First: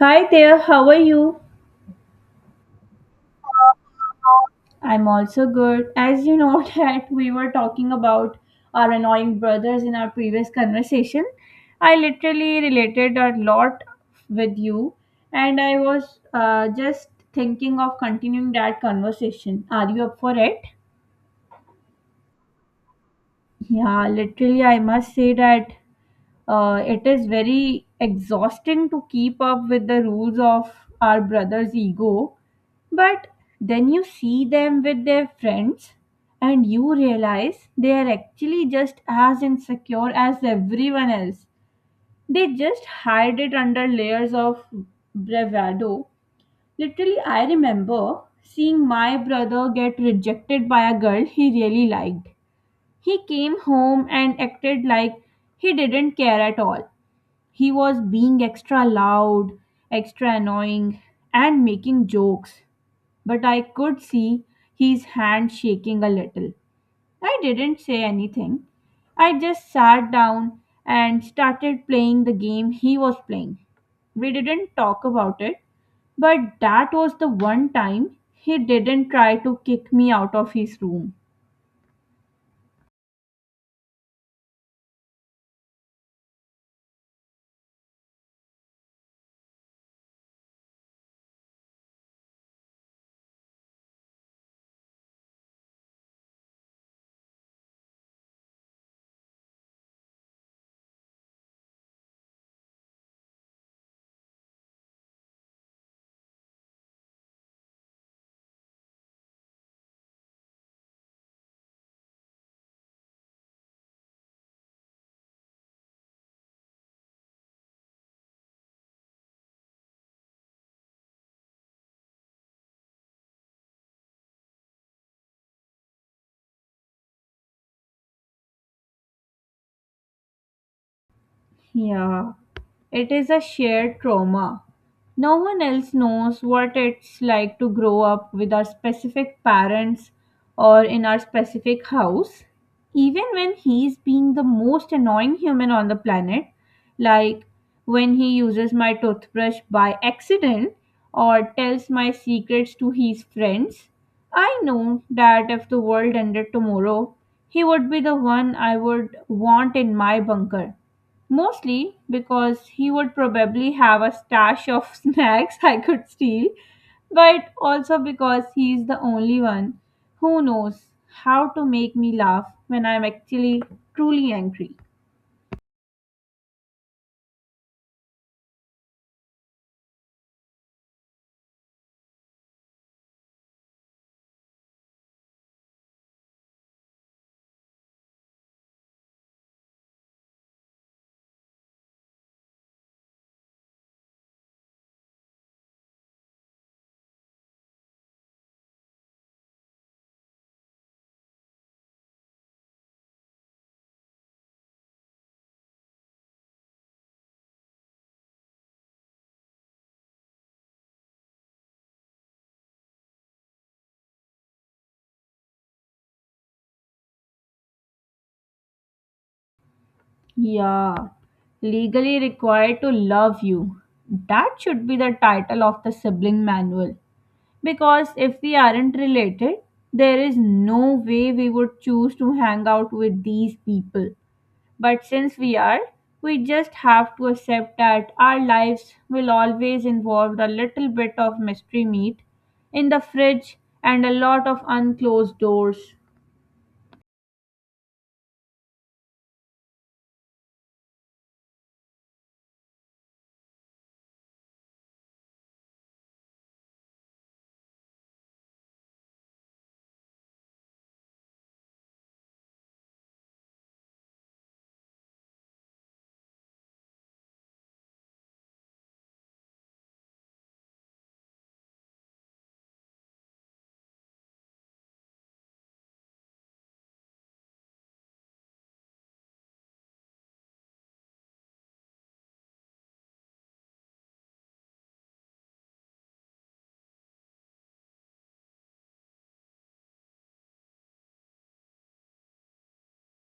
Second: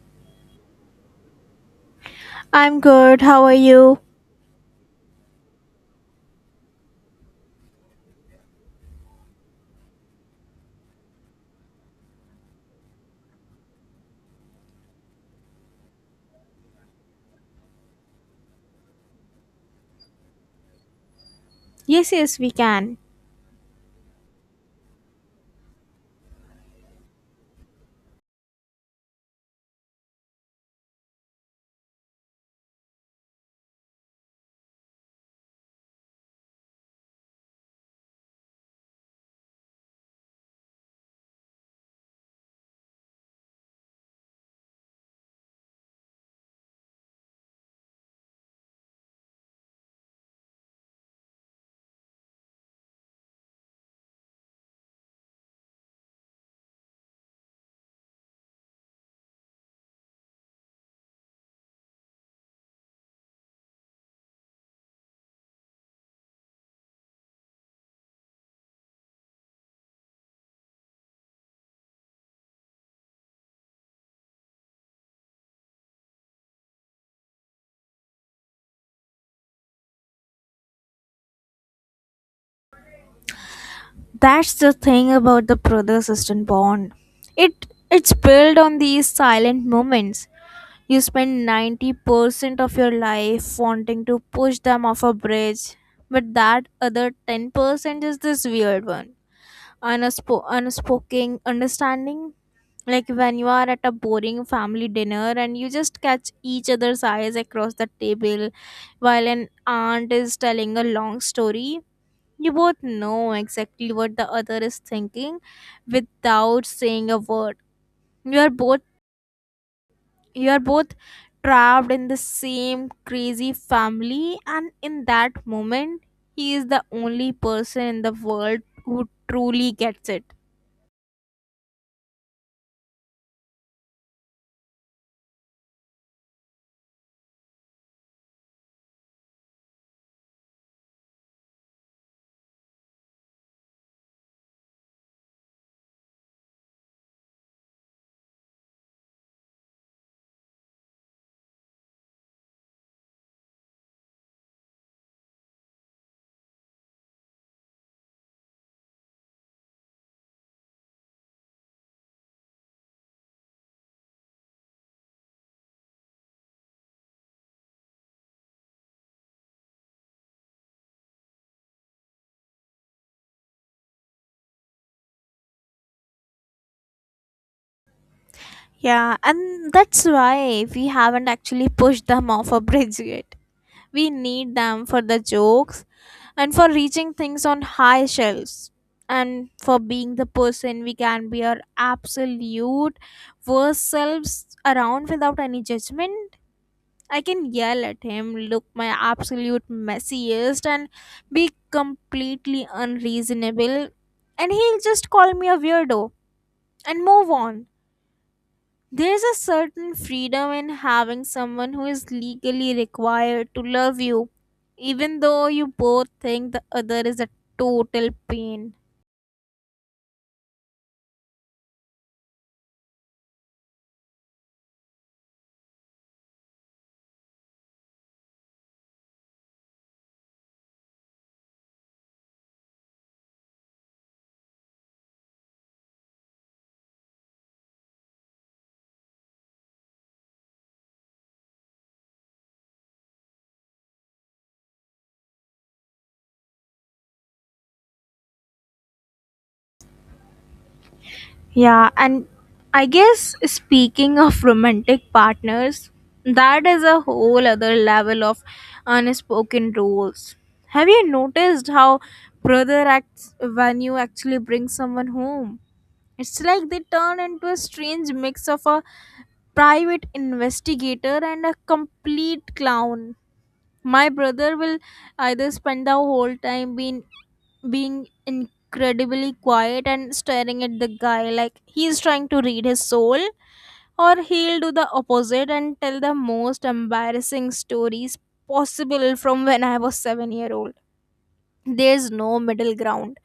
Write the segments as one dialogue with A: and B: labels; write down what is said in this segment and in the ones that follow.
A: Hi there, how are you?
B: I'm good. How are you?
A: I'm also good. As you know that we were talking about our annoying brothers in our previous conversation, I literally related a lot with you, and I was just thinking of continuing that conversation. Are you up for it?
B: Yes, yes, we can.
A: Yeah, literally, I must say that it is very exhausting to keep up with the rules of our brother's ego. But then you see them with their friends and you realize they are actually just as insecure as everyone else. They just hide it under layers of bravado. Literally, I remember seeing my brother get rejected by a girl he really liked. He came home and acted like he didn't care at all. He was being extra loud, extra annoying, and making jokes, but I could see his hand shaking a little. I didn't say anything. I just sat down and started playing the game he was playing. We didn't talk about it, but that was the one time he didn't try to kick me out of his room.
B: That's the thing about the brother sister bond. It it's built on these silent moments. You spend 90% of your life wanting to push them off a bridge, but that other 10% is this weird, one. Unspoken understanding, like when you are at a boring family dinner and you just catch each other's eyes across the table while an aunt is telling a long story. You both know exactly what the other is thinking without saying a word. you are both you are both trapped in the same crazy family, and in that moment, he is the only person in the world who truly gets it.
A: Yeah, it is a shared trauma. No one else knows what it's like to grow up with our specific parents or in our specific house. Even when he's being the most annoying human on the planet, like when he uses my toothbrush by accident or tells my secrets to his friends, I know that if the world ended tomorrow, he would be the one I would want in my bunker. Mostly because he would probably have a stash of snacks I could steal, but also because he is the only one who knows how to make me laugh when I'm actually truly angry.
B: Yeah, and that's why we haven't actually pushed them off a bridge yet. We need them for the jokes, and for reaching things on high shelves, and for being the person we can be our absolute worst selves around without any judgment. I can yell at him, look my absolute messiest, and be completely unreasonable, and he'll just call me a weirdo and move on. There's a certain freedom in having someone who is legally required to love you, even though you both think the other is a total pain.
A: Yeah, legally required to love you. That should be the title of the sibling manual. Because if we aren't related, there is no way we would choose to hang out with these people. But since we are, we just have to accept that our lives will always involve a little bit of mystery meat in the fridge and a lot of unclosed doors.
B: Yeah, and I guess, speaking of romantic partners, that is a whole other level of unspoken rules. Have you noticed how brother acts when you actually bring someone home? It's like they turn into a strange mix of a private investigator and a complete clown. My brother will either spend the whole time being incredibly quiet and staring at the guy like he's trying to read his soul, or he'll do the opposite and tell the most embarrassing stories possible from when I was 7-year-old. There's no middle ground.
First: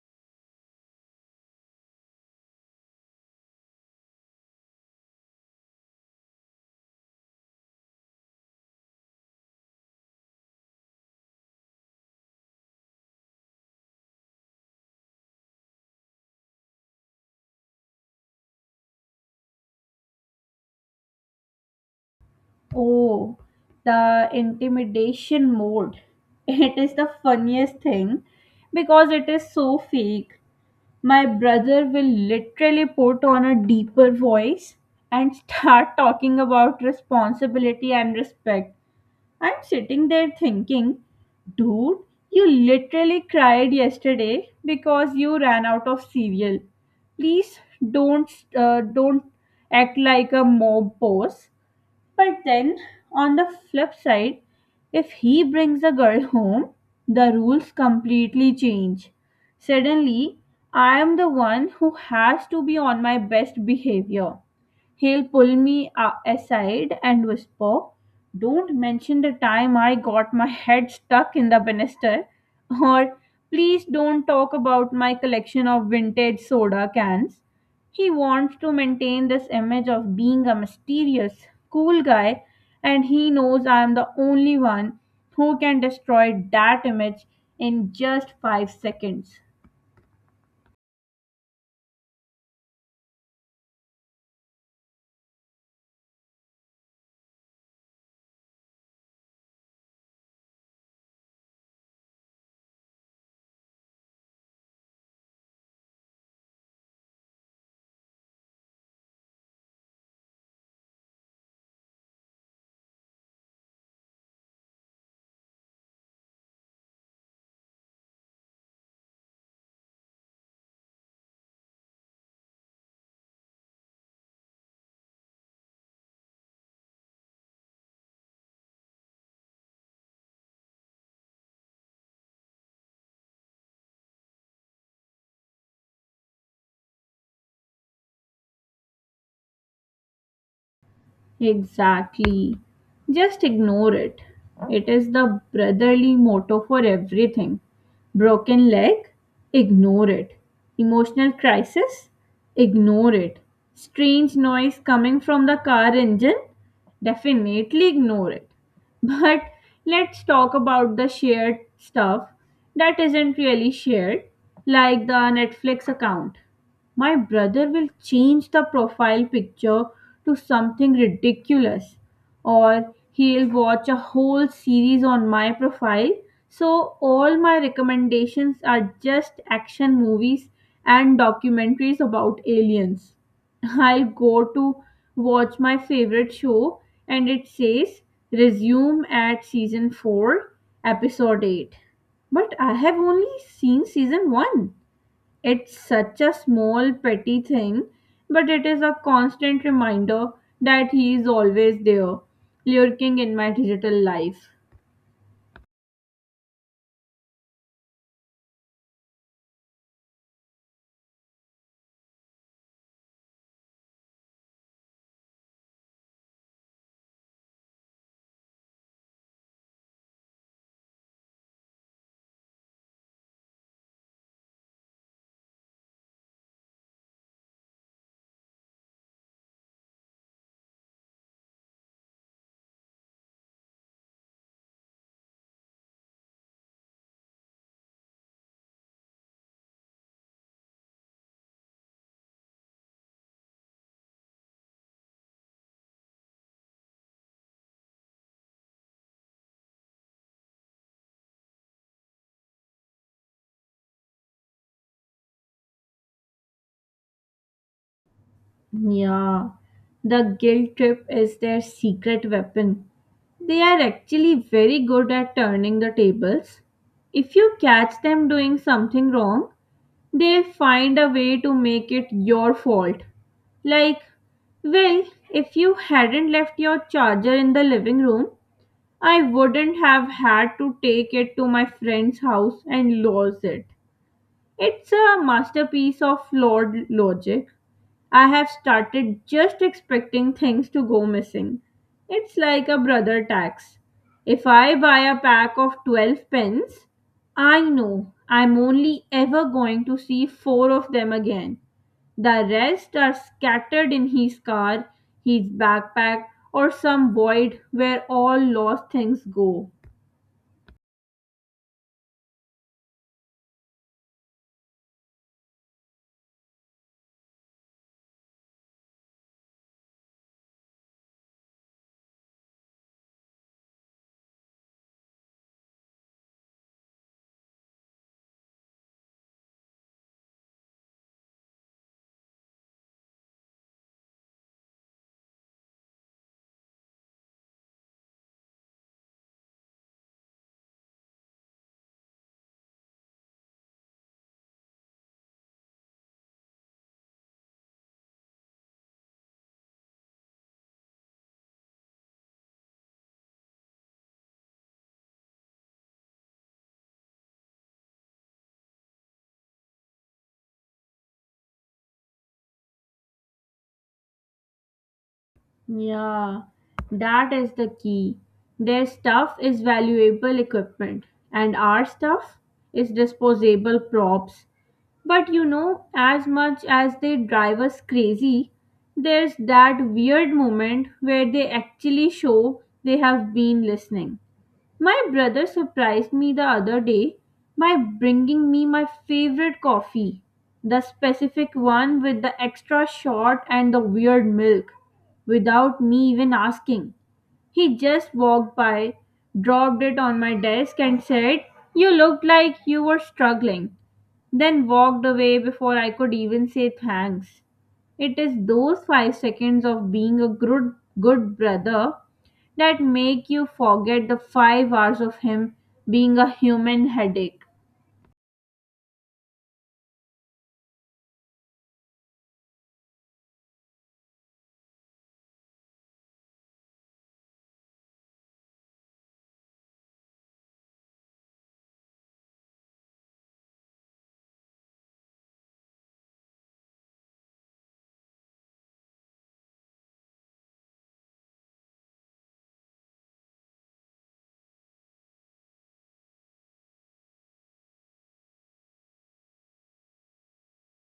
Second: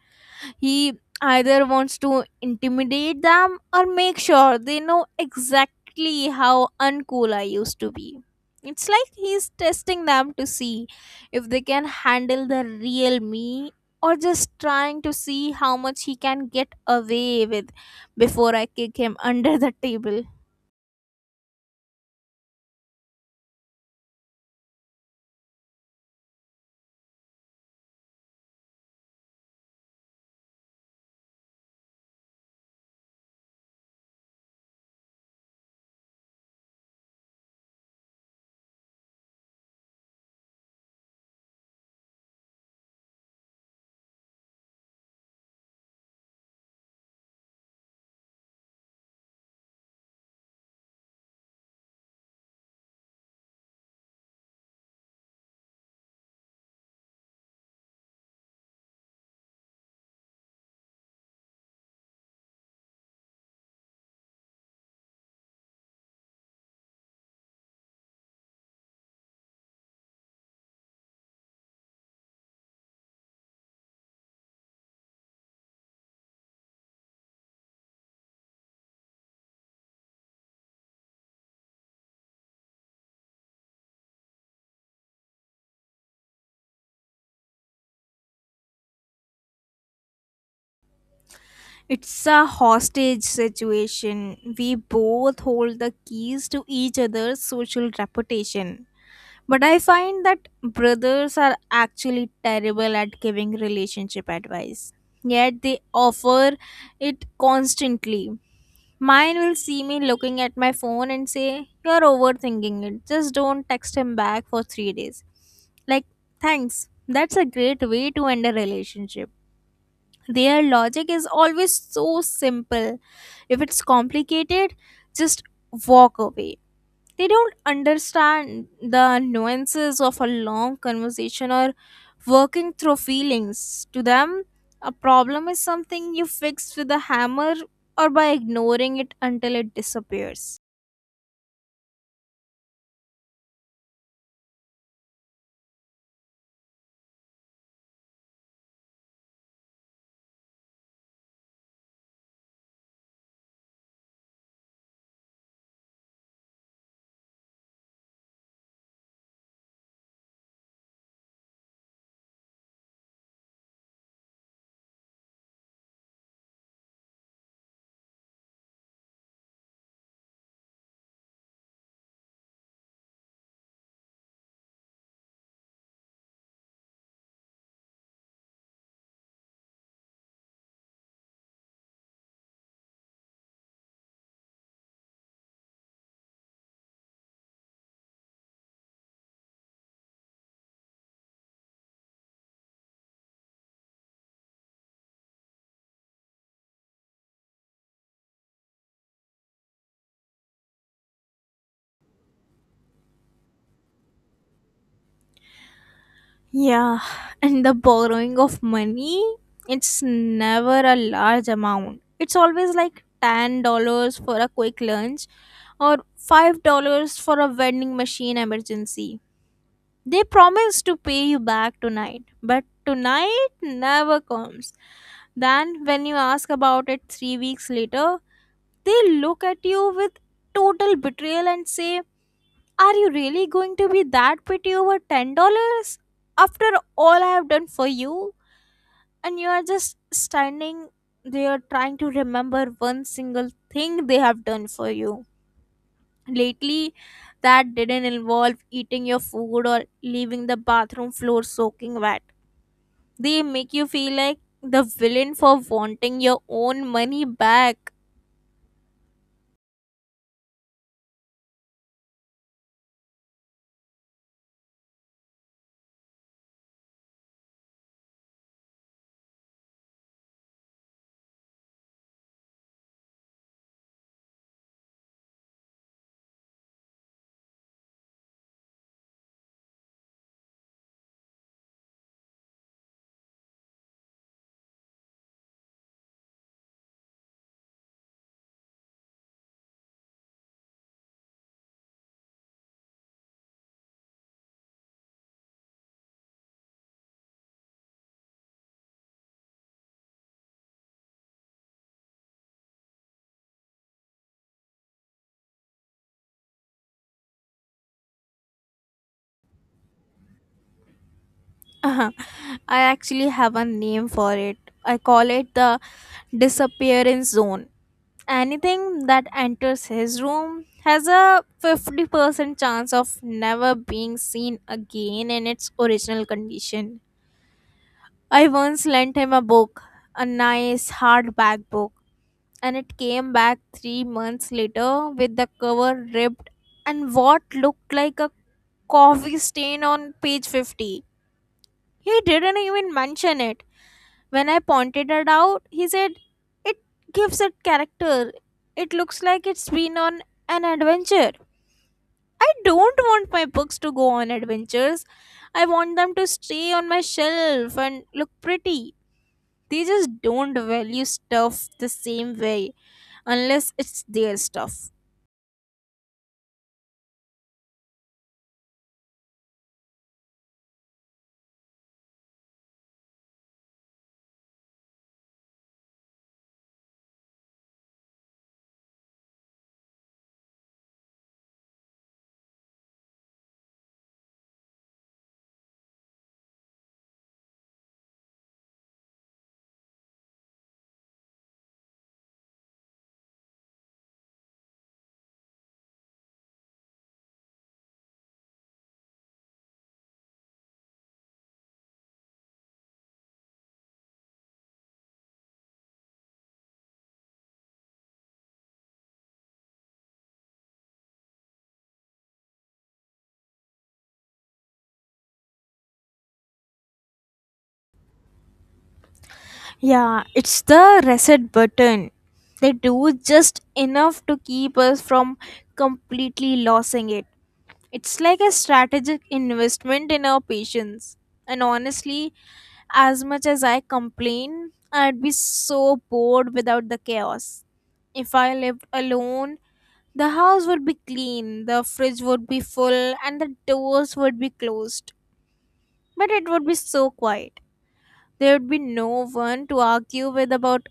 B: He either wants to intimidate them or make sure they know exactly how uncool I used to be. It's like he's testing them to see if they can handle the real me, or just trying to see how much he can get away with before I kick him under the table.
A: Oh, the intimidation mode. It is the funniest thing because it is so fake. My brother will literally put on a deeper voice and start talking about responsibility and respect. I'm sitting there thinking, dude, you literally cried yesterday because you ran out of cereal. Please don't, don't act like a mob boss. But then, on the flip side, if he brings a girl home, the rules completely change. Suddenly, I am the one who has to be on my best behavior. He'll pull me aside and whisper, don't mention the time I got my head stuck in the banister, or please don't talk about my collection of vintage soda cans. He wants to maintain this image of being a mysterious, cool guy, and he knows I am the only one who can destroy that image in just 5 seconds.
B: It's a hostage situation. We both hold the keys to each other's social reputation. But I find that brothers are actually terrible at giving relationship advice. Yet they offer it constantly. Mine will see me looking at my phone and say, "You're overthinking it. Just don't text him back for 3 days." Like, thanks. That's a great way to end a relationship. Their logic is always so simple. If it's complicated, just walk away. They don't understand the nuances of a long conversation or working through feelings. To them, a problem is something you fix with a hammer or by ignoring it until it disappears.
A: Exactly. Just ignore it. It is the brotherly motto for everything. Broken leg? Ignore it. Emotional crisis? Ignore it. Strange noise coming from the car engine? Definitely ignore it. But let's talk about the shared stuff that isn't really shared, like the Netflix account. My brother will change the profile picture to something ridiculous, or he'll watch a whole series on my profile. So, all my recommendations are just action movies and documentaries about aliens. I'll go to watch my favorite show and it says resume at season 4, episode 8. But I have only seen season 1. It's such a small, petty thing, but it is a constant reminder that he is always there, lurking in my digital life.
B: Yeah, and the borrowing of money, it's never a large amount. It's always like $10 for a quick lunch, or $5 for a vending machine emergency. They promise to pay you back tonight, but tonight never comes. Then, when you ask about it 3 weeks later, they look at you with total betrayal and say, "Are you really going to be that petty over $10 after all I have done for you?" And you are just standing there trying to remember one single thing they have done for you lately that didn't involve eating your food or leaving the bathroom floor soaking wet. They make you feel like the villain for wanting your own money back.
A: Yeah, the guilt trip is their secret weapon. They are actually very good at turning the tables. If you catch them doing something wrong, they'll find a way to make it your fault. Like, well, if you hadn't left your charger in the living room, I wouldn't have had to take it to my friend's house and lose it. It's a masterpiece of flawed logic. I have started just expecting things to go missing. It's like a brother tax. If I buy a pack of 12 pens, I know I'm only ever going to see four of them again. The rest are scattered in his car, his backpack, or some void where all lost things go.
B: I actually have a name for it. I call it the disappearance zone. Anything that enters his room has a 50% chance of never being seen again in its original condition. I once lent him a book, a nice hardback book, and it came back 3 months later with the cover ripped and what looked like a coffee stain on page 50. He didn't even mention it. When I pointed it out, he said, "It gives it character. It looks like it's been on an adventure." I don't want my books to go on adventures. I want them to stay on my shelf and look pretty. They just don't value stuff the same way, unless it's their stuff.
A: Yeah, that is the key. Their stuff is valuable equipment, and our stuff is disposable props. But you know, as much as they drive us crazy, there's that weird moment where they actually show they have been listening. My brother surprised me the other day by bringing me my favorite coffee, the specific one with the extra shot and the weird milk, without me even asking. He just walked by, dropped it on my desk, and said, you looked like you were struggling, then walked away before I could even say thanks. It is those 5 seconds of being a good, good brother that make you forget the 5 hours of him being a human headache.
B: Yeah, it's the reset button. They do just enough to keep us from completely losing it. It's like a strategic investment in our patience. And honestly, as much as I complain, I'd be so bored without the chaos. If I lived alone, the house would be clean, the fridge would be full, and the doors would be closed. But it would be so quiet. There would be no one to argue with about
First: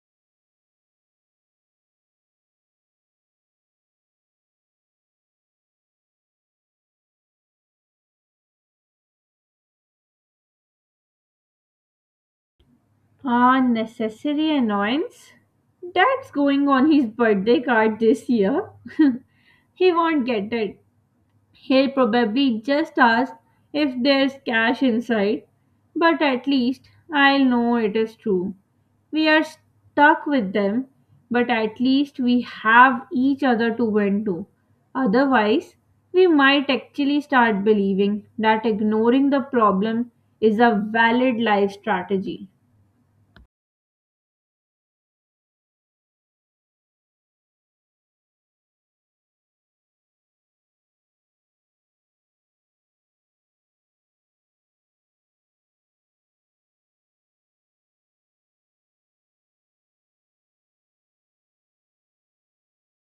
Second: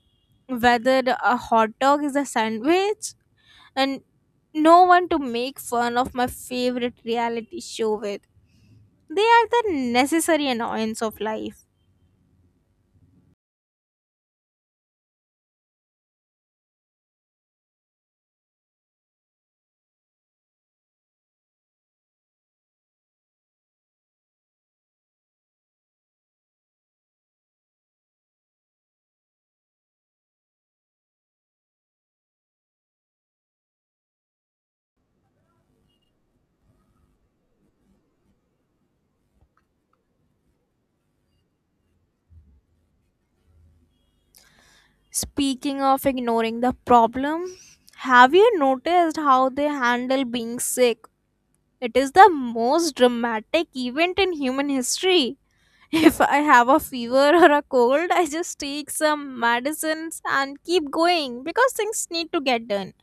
B: whether a hot dog is a sandwich, and no one to make fun of my favorite reality show with. They are the necessary annoyance of life.
A: Unnecessary annoyance? That's going on his birthday card this year. He won't get it. He'll probably just ask if there's cash inside, but at least I'll know it is true. We are stuck with them, but at least we have each other to vent to. Otherwise, we might actually start believing that ignoring the problem is a valid life strategy.
B: Speaking of ignoring the problem, have you noticed how they handle being sick? It is the most dramatic event in human history. If I have a fever or a cold, I just take some medicines and keep going because things need to get done.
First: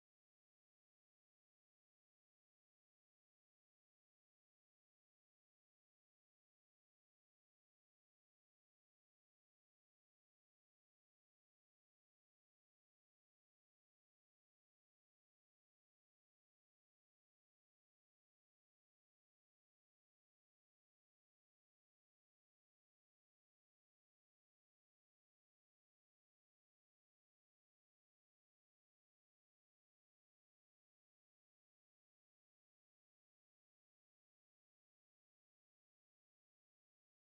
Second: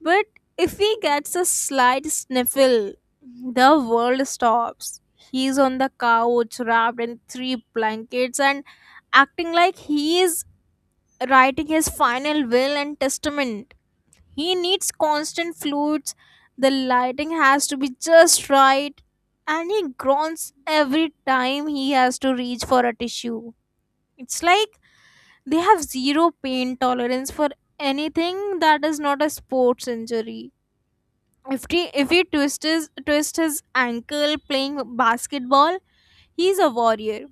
B: But if he gets a slight sniffle, the world stops. He's on the couch wrapped in three blankets and acting like he is writing his final will and testament. He needs constant fluids, the lighting has to be just right, and he groans every time he has to reach for a tissue. It's like they have zero pain tolerance for anything that is not a sports injury. If he twist his ankle playing basketball, he's a warrior.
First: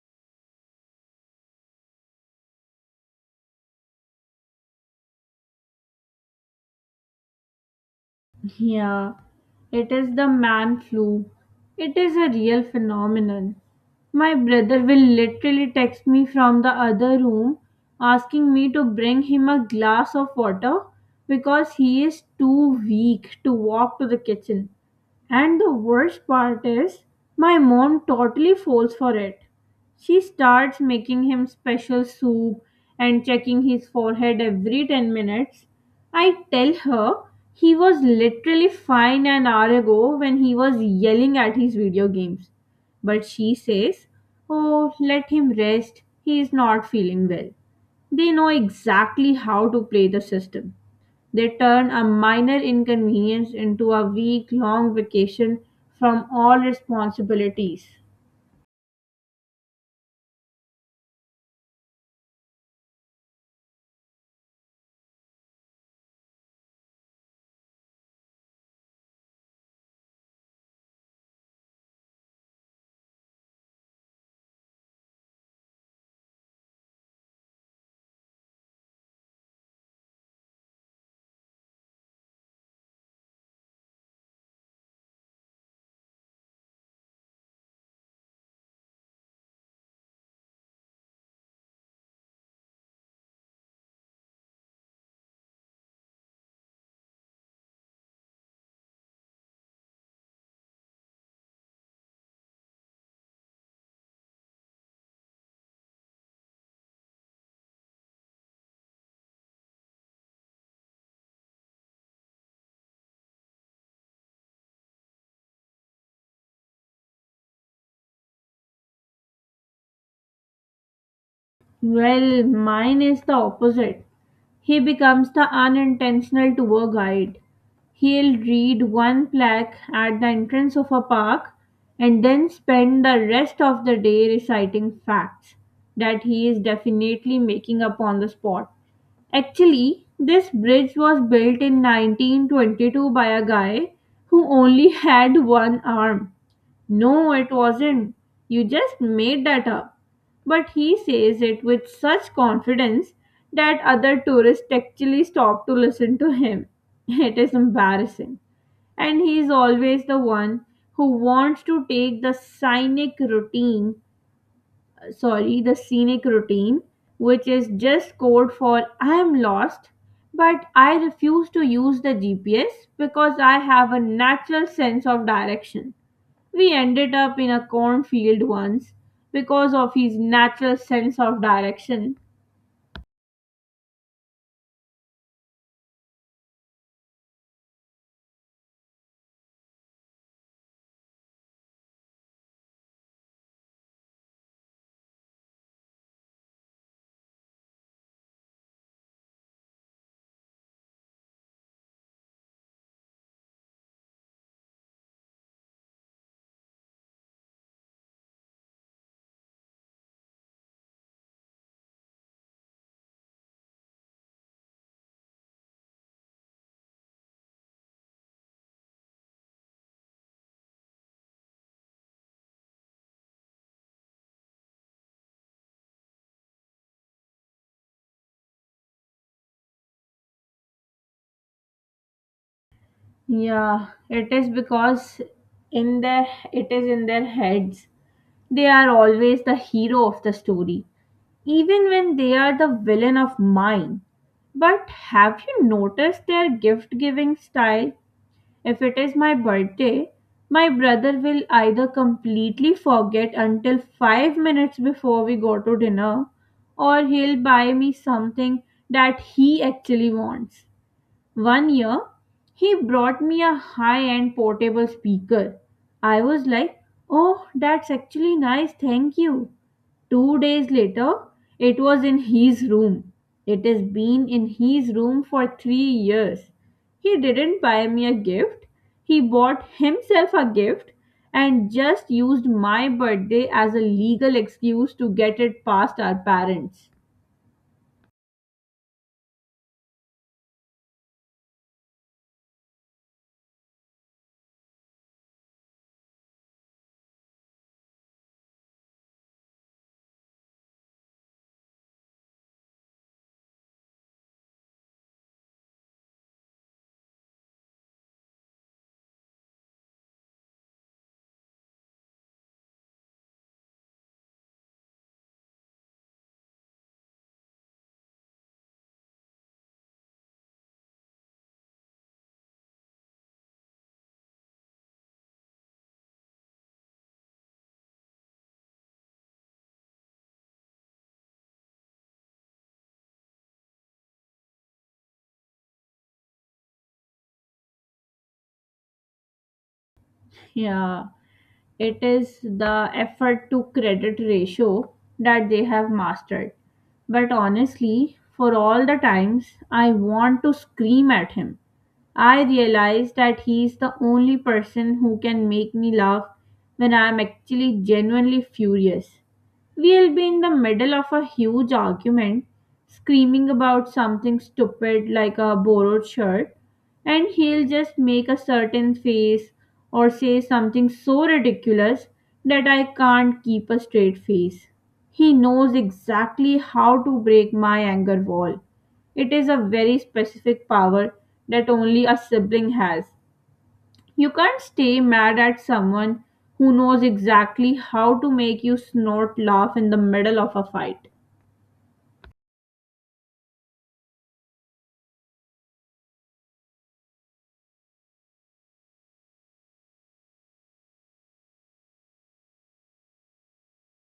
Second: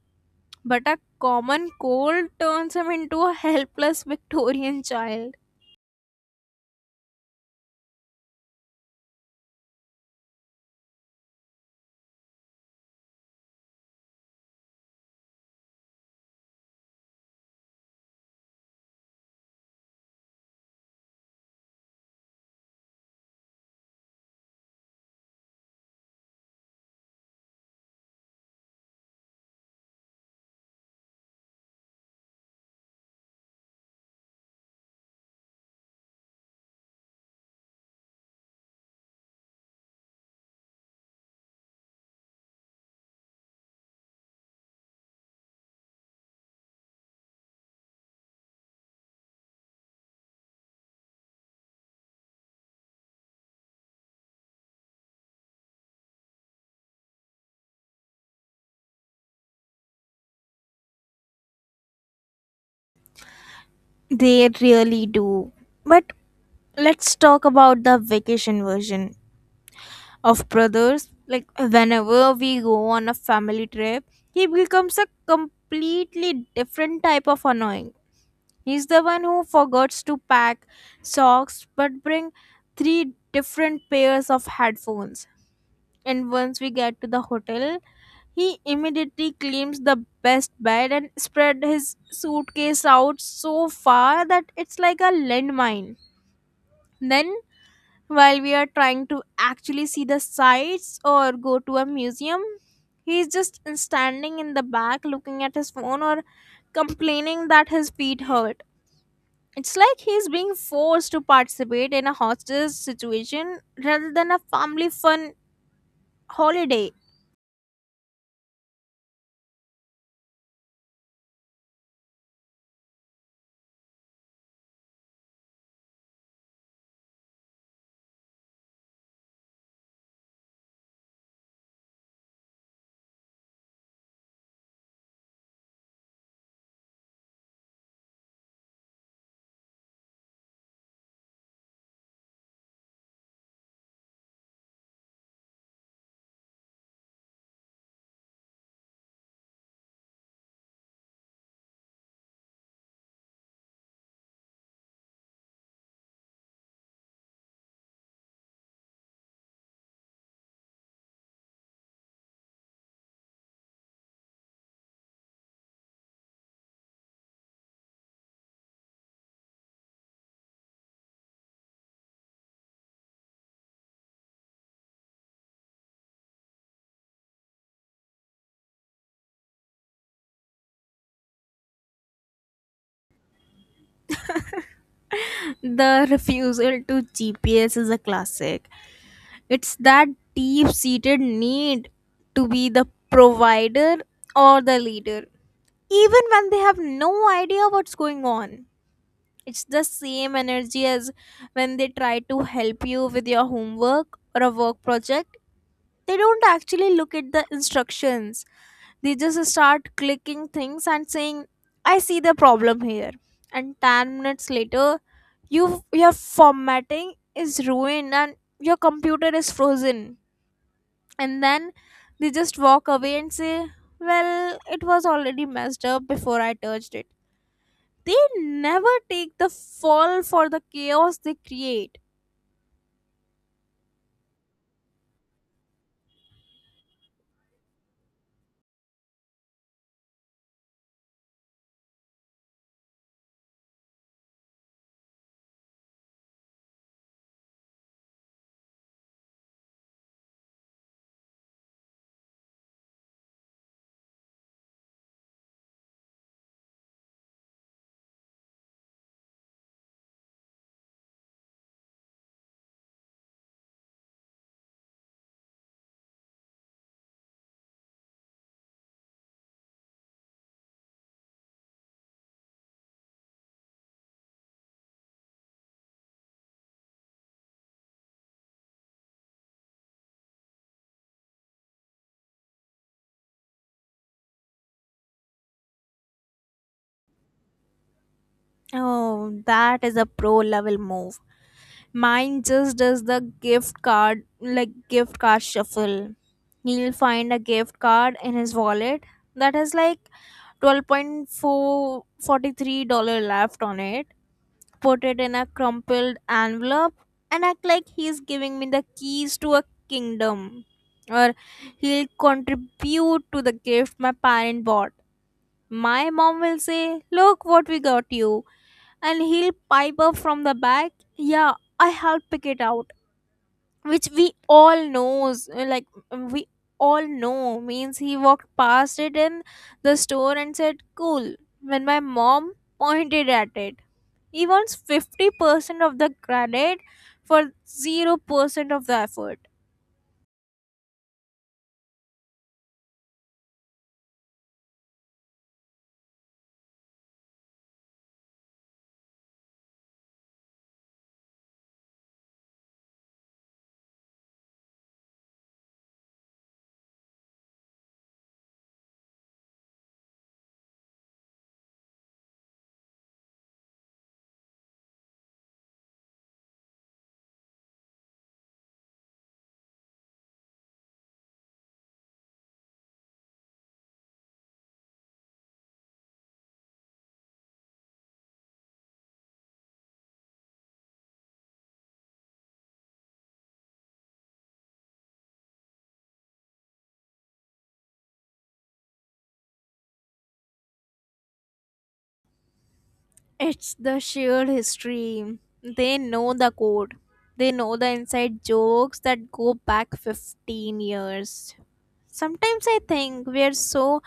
B: But a common cold turns him into a helpless Victorian child.
A: Yeah, it is the man flu. It is a real phenomenon. My brother will literally text me from the other room asking me to bring him a glass of water because he is too weak to walk to the kitchen. And the worst part is, my mom totally falls for it. She starts making him special soup and checking his forehead every 10 minutes. I tell her he was literally fine an hour ago when he was yelling at his video games. But she says, oh, let him rest. He is not feeling well. They know exactly how to play the system. They turn a minor inconvenience into a week long vacation from all responsibilities.
B: They really do. But let's talk about the vacation version of brothers. Like, whenever we go on a family trip, he becomes a completely different type of annoying. He's the one who forgets to pack socks but bring three different pairs of headphones. And once we get to the hotel, he immediately claims the best bed and spread his suitcase out so far that it's like a landmine. Then, while we are trying to actually see the sights or go to a museum, he's just standing in the back looking at his phone or complaining that his feet hurt. It's like he's being forced to participate in a hostage situation rather than a family fun holiday.
A: Well, mine is the opposite. He becomes the unintentional tour guide. He'll read one plaque at the entrance of a park and then spend the rest of the day reciting facts that he is definitely making up on the spot. Actually, this bridge was built in 1922 by a guy who only had one arm. No, it wasn't. You just made that up. But he says it with such confidence that other tourists actually stop to listen to him. It is embarrassing. And he is always the one who wants to take the scenic routine, sorry, the scenic routine, which is just code for I am lost, but I refuse to use the GPS because I have a natural sense of direction. We ended up in a cornfield once because of his natural sense of direction.
B: The refusal to GPS is a classic. It's that deep seated need to be the provider or the leader, even when they have no idea what's going on. It's the same energy as when they try to help you with your homework or a work project. They don't actually look at the instructions, they just start clicking things and saying, "I see the problem here." And 10 minutes later, you your formatting is ruined and your computer is frozen. And then they just walk away and say, "Well, it was already messed up before I touched it." They never take the fall for the chaos they create.
A: Yeah, it is because in their it is in their heads. They are always the hero of the story, even when they are the villain of mine. But have you noticed their gift giving style? If it is my birthday, my brother will either completely forget until 5 minutes before we go to dinner, or he'll buy me something that he actually wants. One year, he brought me a high end portable speaker. I was like, oh, that's actually nice, thank you. 2 days later, it was in his room. It has been in his room for 3 years. He didn't buy me a gift, he bought himself a gift and just used my birthday as a legal excuse to get it past our parents.
B: Oh, that is a pro level move. Mine just does the gift card, like, gift card shuffle. He'll find a gift card in his wallet that has like $12 443 left on it, put it in a crumpled envelope, and act like he's giving me the keys to a kingdom. Or he'll contribute to the gift my parent bought. My mom will say, "Look what we got you." And he'll pipe up from the back, "Yeah, I helped pick it out." Which we all knows. Like, we all know. Means he walked past it in the store and said, "Cool," when my mom pointed at it. He wants 50% of the credit for 0% of the effort.
A: Yeah. It is the effort to credit ratio that they have mastered. But honestly, for all the times I want to scream at him, I realize that he is the only person who can make me laugh when I am actually genuinely furious. We'll be in the middle of a huge argument, screaming about something stupid like a borrowed shirt, and he'll just make a certain face or say something so ridiculous that I can't keep a straight face. He knows exactly how to break my anger wall. It is a very specific power that only a sibling has. You can't stay mad at someone who knows exactly how to make you snort laugh in the middle of a fight.
B: It's the shared history. They know the code. They know the inside jokes that go back 15 years. Sometimes I think we are so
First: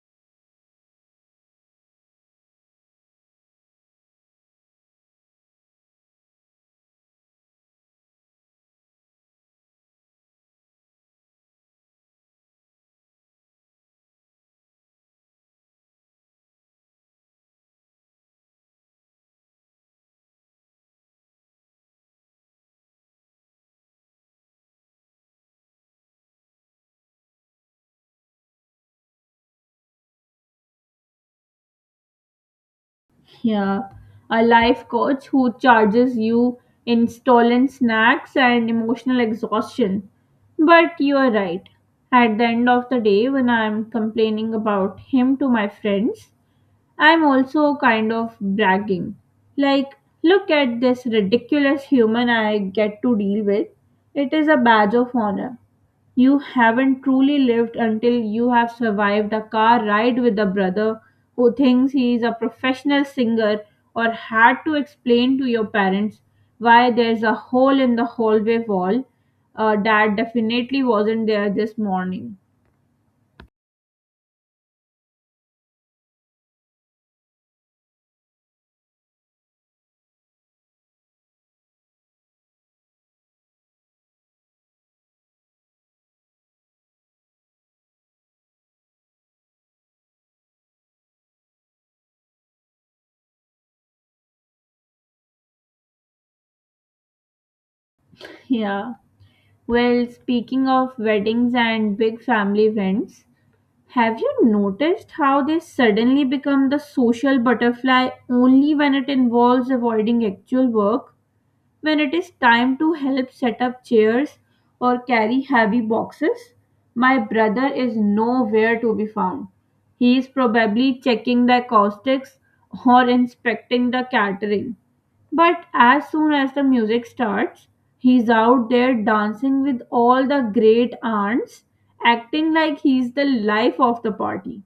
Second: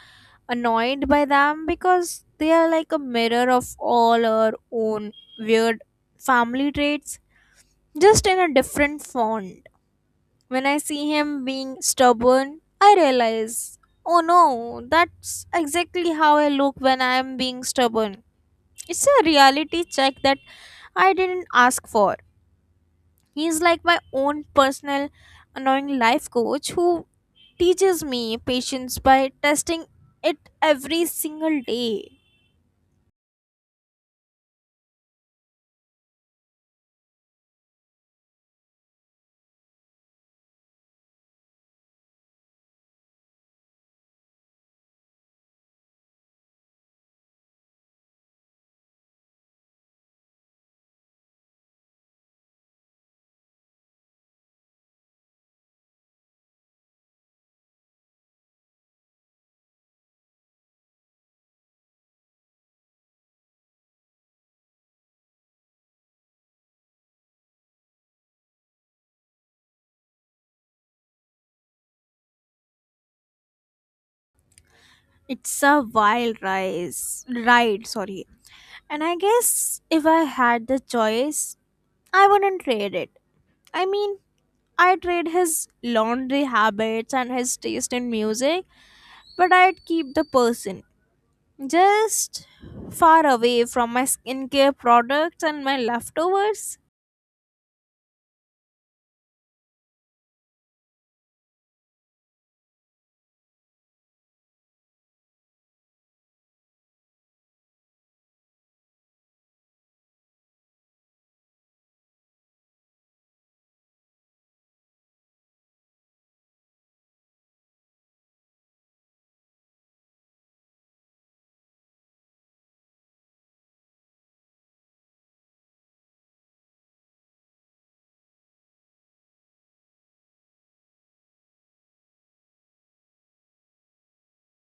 B: annoyed by them because they are like a mirror of all our own weird family traits, just in a different font. When I see him being stubborn, I realize, oh no, that's exactly how I look when I am being stubborn. It's a reality check that I didn't ask for. He's like my own personal annoying life coach who teaches me patience by testing it every single day.
A: Yeah, a life coach who charges you in stolen snacks and emotional exhaustion. But you are right. At the end of the day, when I'm complaining about him to my friends, I'm also kind of bragging. Like, look at this ridiculous human I get to deal with. It is a badge of honor. You haven't truly lived until you have survived a car ride with a brother who thinks he is a professional singer or had to explain to your parents why there's a hole in the hallway wall that definitely wasn't there this morning.
B: It's a wild rise ride, sorry. And I guess if I had the choice, I wouldn't trade it. I mean, I trade his laundry habits and his taste in music, but I'd keep the person. Just far away from my skincare products and my leftovers.
A: Yeah. Well, speaking of weddings and big family events, have you noticed how they suddenly become the social butterfly only when it involves avoiding actual work? When it is time to help set up chairs or carry heavy boxes, my brother is nowhere to be found. He is probably checking the acoustics or inspecting the catering. But as soon as the music starts, he's out there dancing with all the great aunts, acting like he's the life of the party.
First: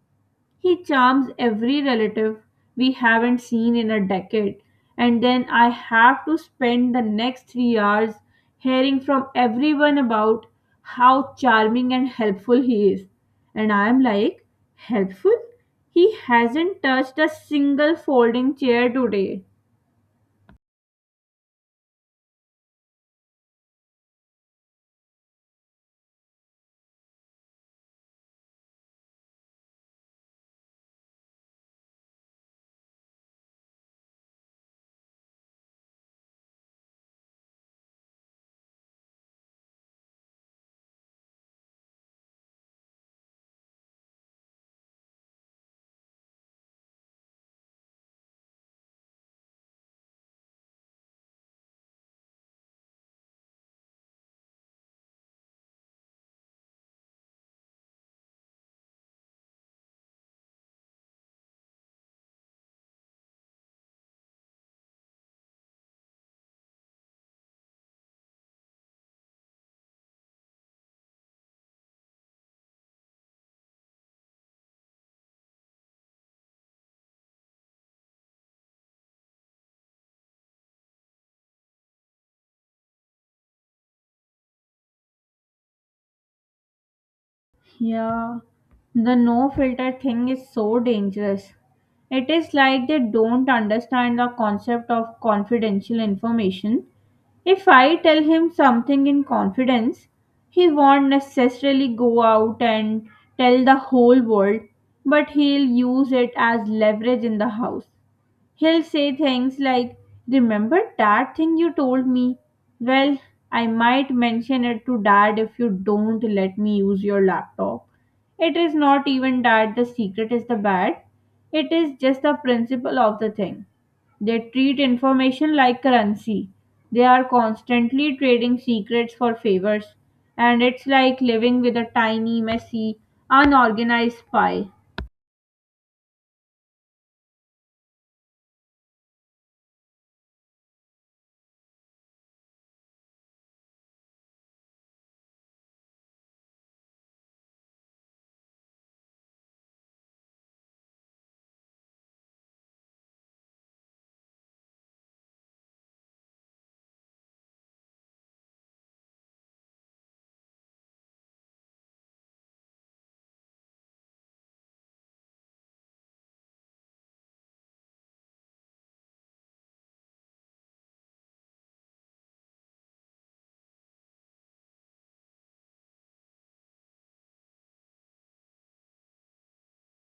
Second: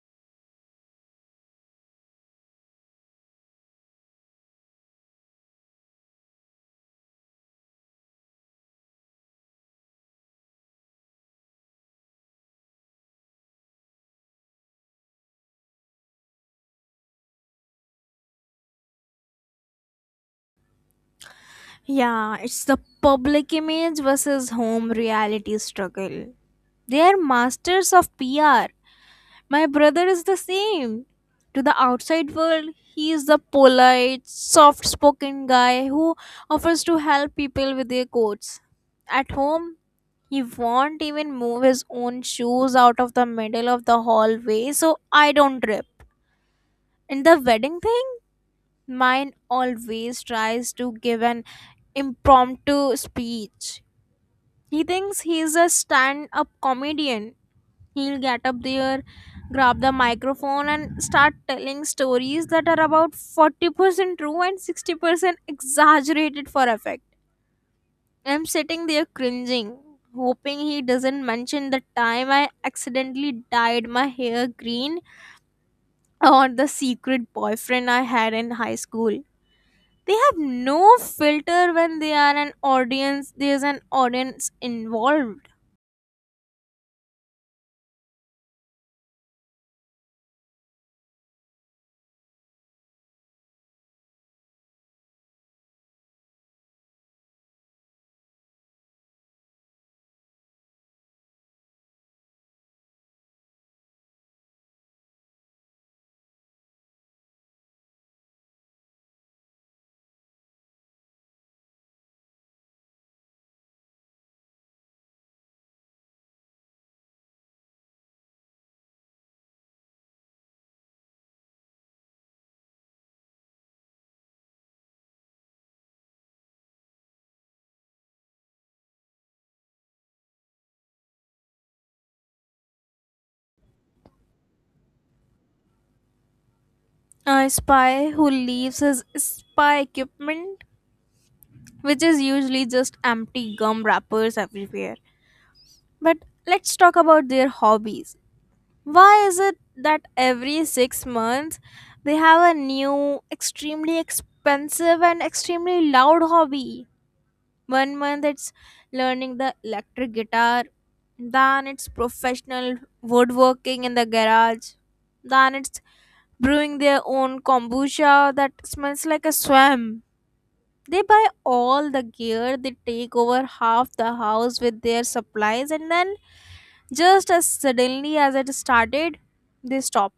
A: He charms every relative we haven't seen in a decade, and then I have to spend the next 3 hours hearing from everyone about how charming and helpful he is. And I am like, helpful? He hasn't touched a single folding chair today.
B: Yeah, it's the public image versus home reality struggle. They are masters of PR. My brother is the same. To the outside world, he is the polite, soft spoken guy who offers to help people with their coats. At home, he won't even move his own shoes out of the middle of the hallway so I don't trip. And the wedding thing, mine always tries to give an impromptu speech. He thinks he's a stand up comedian. He'll get up there, grab the microphone, and start telling stories that are about 40% true and 60% exaggerated for effect. I'm sitting there cringing, hoping he doesn't mention the time I accidentally dyed my hair green or the secret boyfriend I had in high school. They have no filter when they are an audience there's an audience involved.
A: Yeah, the no filter thing is so dangerous. It is like they don't understand the concept of confidential information. If I tell him something in confidence, he won't necessarily go out and tell the whole world, but he'll use it as leverage in the house. He'll say things like, remember that thing you told me? Well, I might mention it to dad if you don't let me use your laptop. It is not even that the secret is the bad, it is just the principle of the thing. They treat information like currency. They are constantly trading secrets for favors, and it's like living with a tiny, messy, unorganized pie.
B: A spy who leaves his spy equipment, which is usually just empty gum wrappers, everywhere. But let's talk about their hobbies. Why is it that every 6 months they have a new, extremely expensive, and extremely loud hobby? One month it's learning the electric guitar, then it's professional woodworking in the garage, then it's brewing their own kombucha that smells like a swamp. They buy all the gear, they take over half the house with their supplies, and then, just as suddenly as it started, they stop.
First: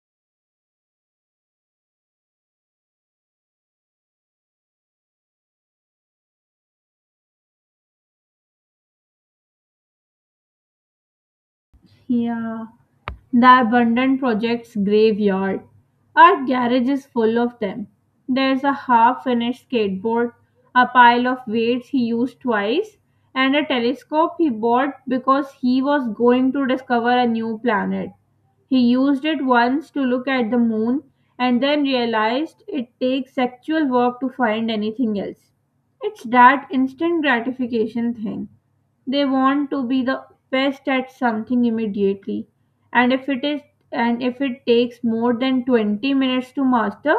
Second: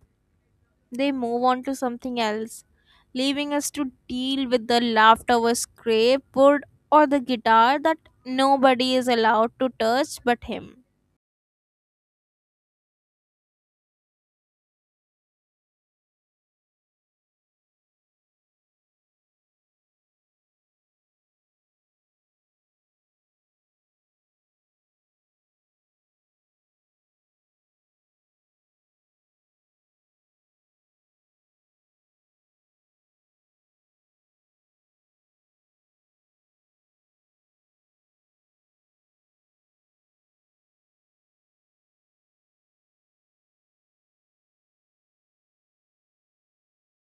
B: They move on to something else, leaving us to deal with the leftover scrapboard or the guitar that nobody is allowed to touch but him.
A: Yeah. The abandoned project's graveyard. Our garage is full of them. There's a half finished skateboard, a pile of weights he used twice, and a telescope he bought because he was going to discover a new planet. He used it once to look at the moon and then realized it takes actual work to find anything else. It's that instant gratification thing. They want to be the best at something immediately. And if it is and if it takes more than 20 minutes to master,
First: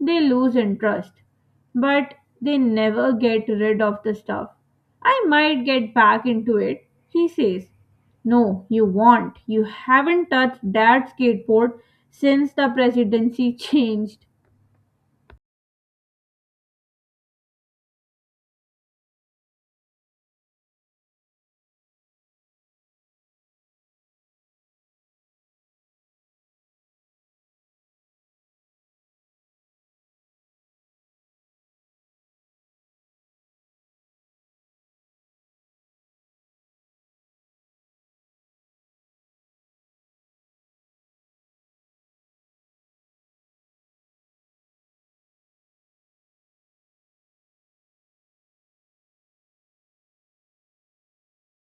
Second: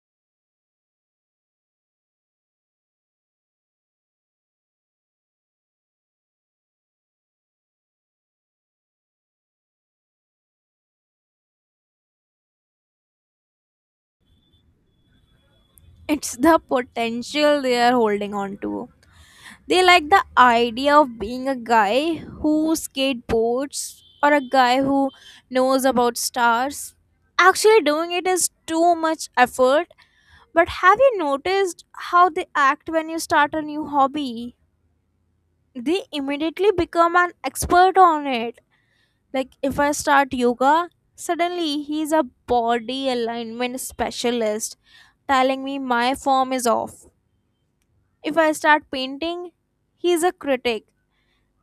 A: they lose interest. But they never get rid of the stuff. I might get back into it, he says. No, you won't. You haven't touched that skateboard since the presidency changed.
B: It's the potential they are holding on to. They like the idea of being a guy who skateboards or a guy who knows about stars. Actually, doing it is too much effort. But have you noticed how they act when you start a new hobby? They immediately become an expert on it. Like, if I start yoga, suddenly he's a body alignment specialist telling me my form is off. If I start painting, he's a critic.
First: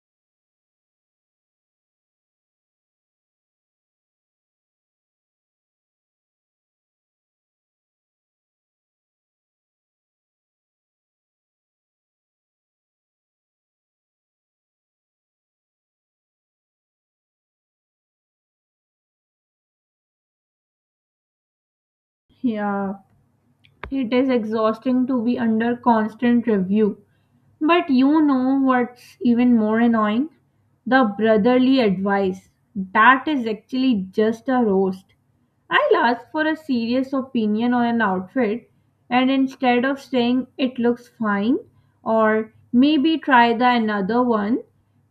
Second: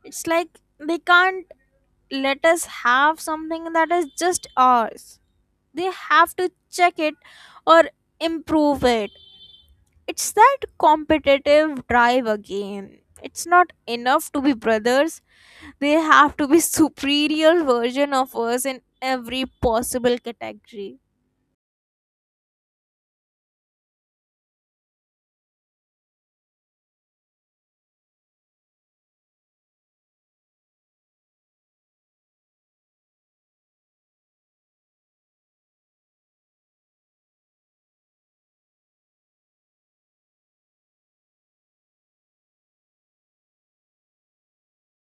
B: It's like they can't let us have something that is just ours. They have to check it or improve it. It's that competitive drive again. It's not enough to be brothers, they have to be superior version of us in every possible category.
A: Yeah, it is exhausting to be under constant review. But you know what's even more annoying? The brotherly advice. That is actually just a roast. I'll ask for a serious opinion on an outfit, and instead of saying it looks fine or maybe try the another one,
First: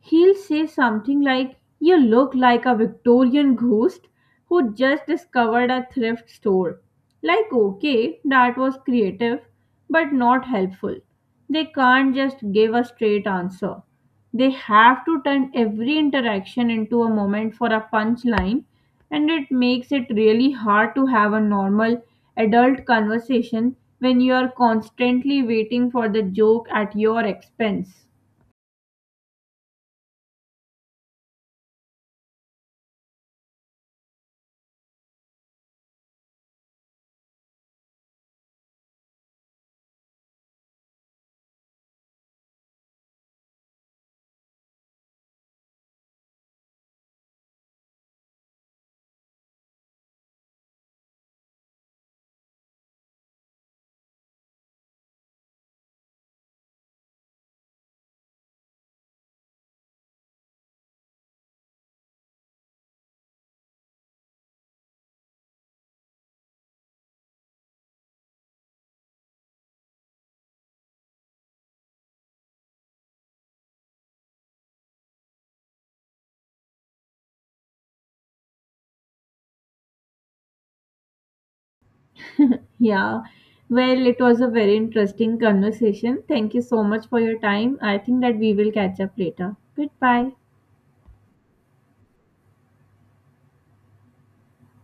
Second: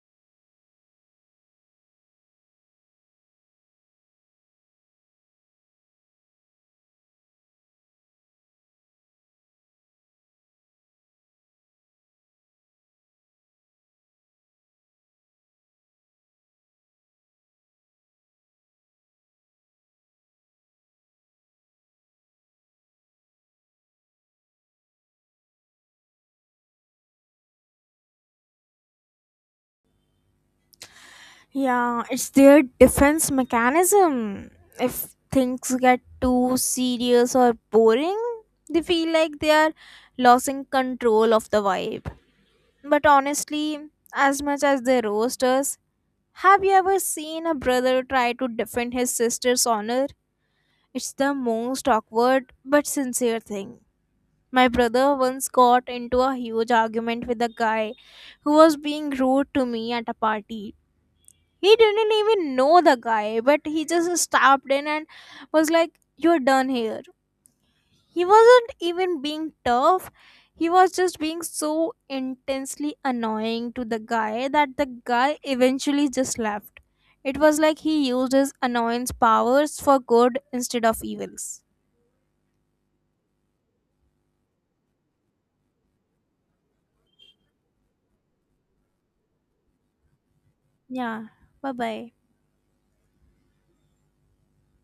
A: he'll say something like, you look like a Victorian ghost who just discovered a thrift store. Like, okay, that was creative, but not helpful. They can't just give a straight answer. They have to turn every interaction into a moment for a punchline, and it makes it really hard to have a normal adult conversation when you are constantly waiting for the joke at your expense.
B: Yeah, it's their defense mechanism. If things get too serious or boring, they feel like they are losing control of the vibe. But honestly, as much as they roast us, have you ever seen a brother try to defend his sister's honor? It's the most awkward but sincere thing. My brother once got into a huge argument with a guy who was being rude to me at a party. He didn't even know the guy, but he just stopped in and was like, "You're done here." He wasn't even being tough. He was just being so intensely annoying to the guy that the guy eventually just left. It was like he used his annoyance powers for good instead of evils.
A: Yeah. Well, it was a very interesting conversation. Thank you so much for your time. I think that we will catch up later. Goodbye.
B: Yeah, bye bye.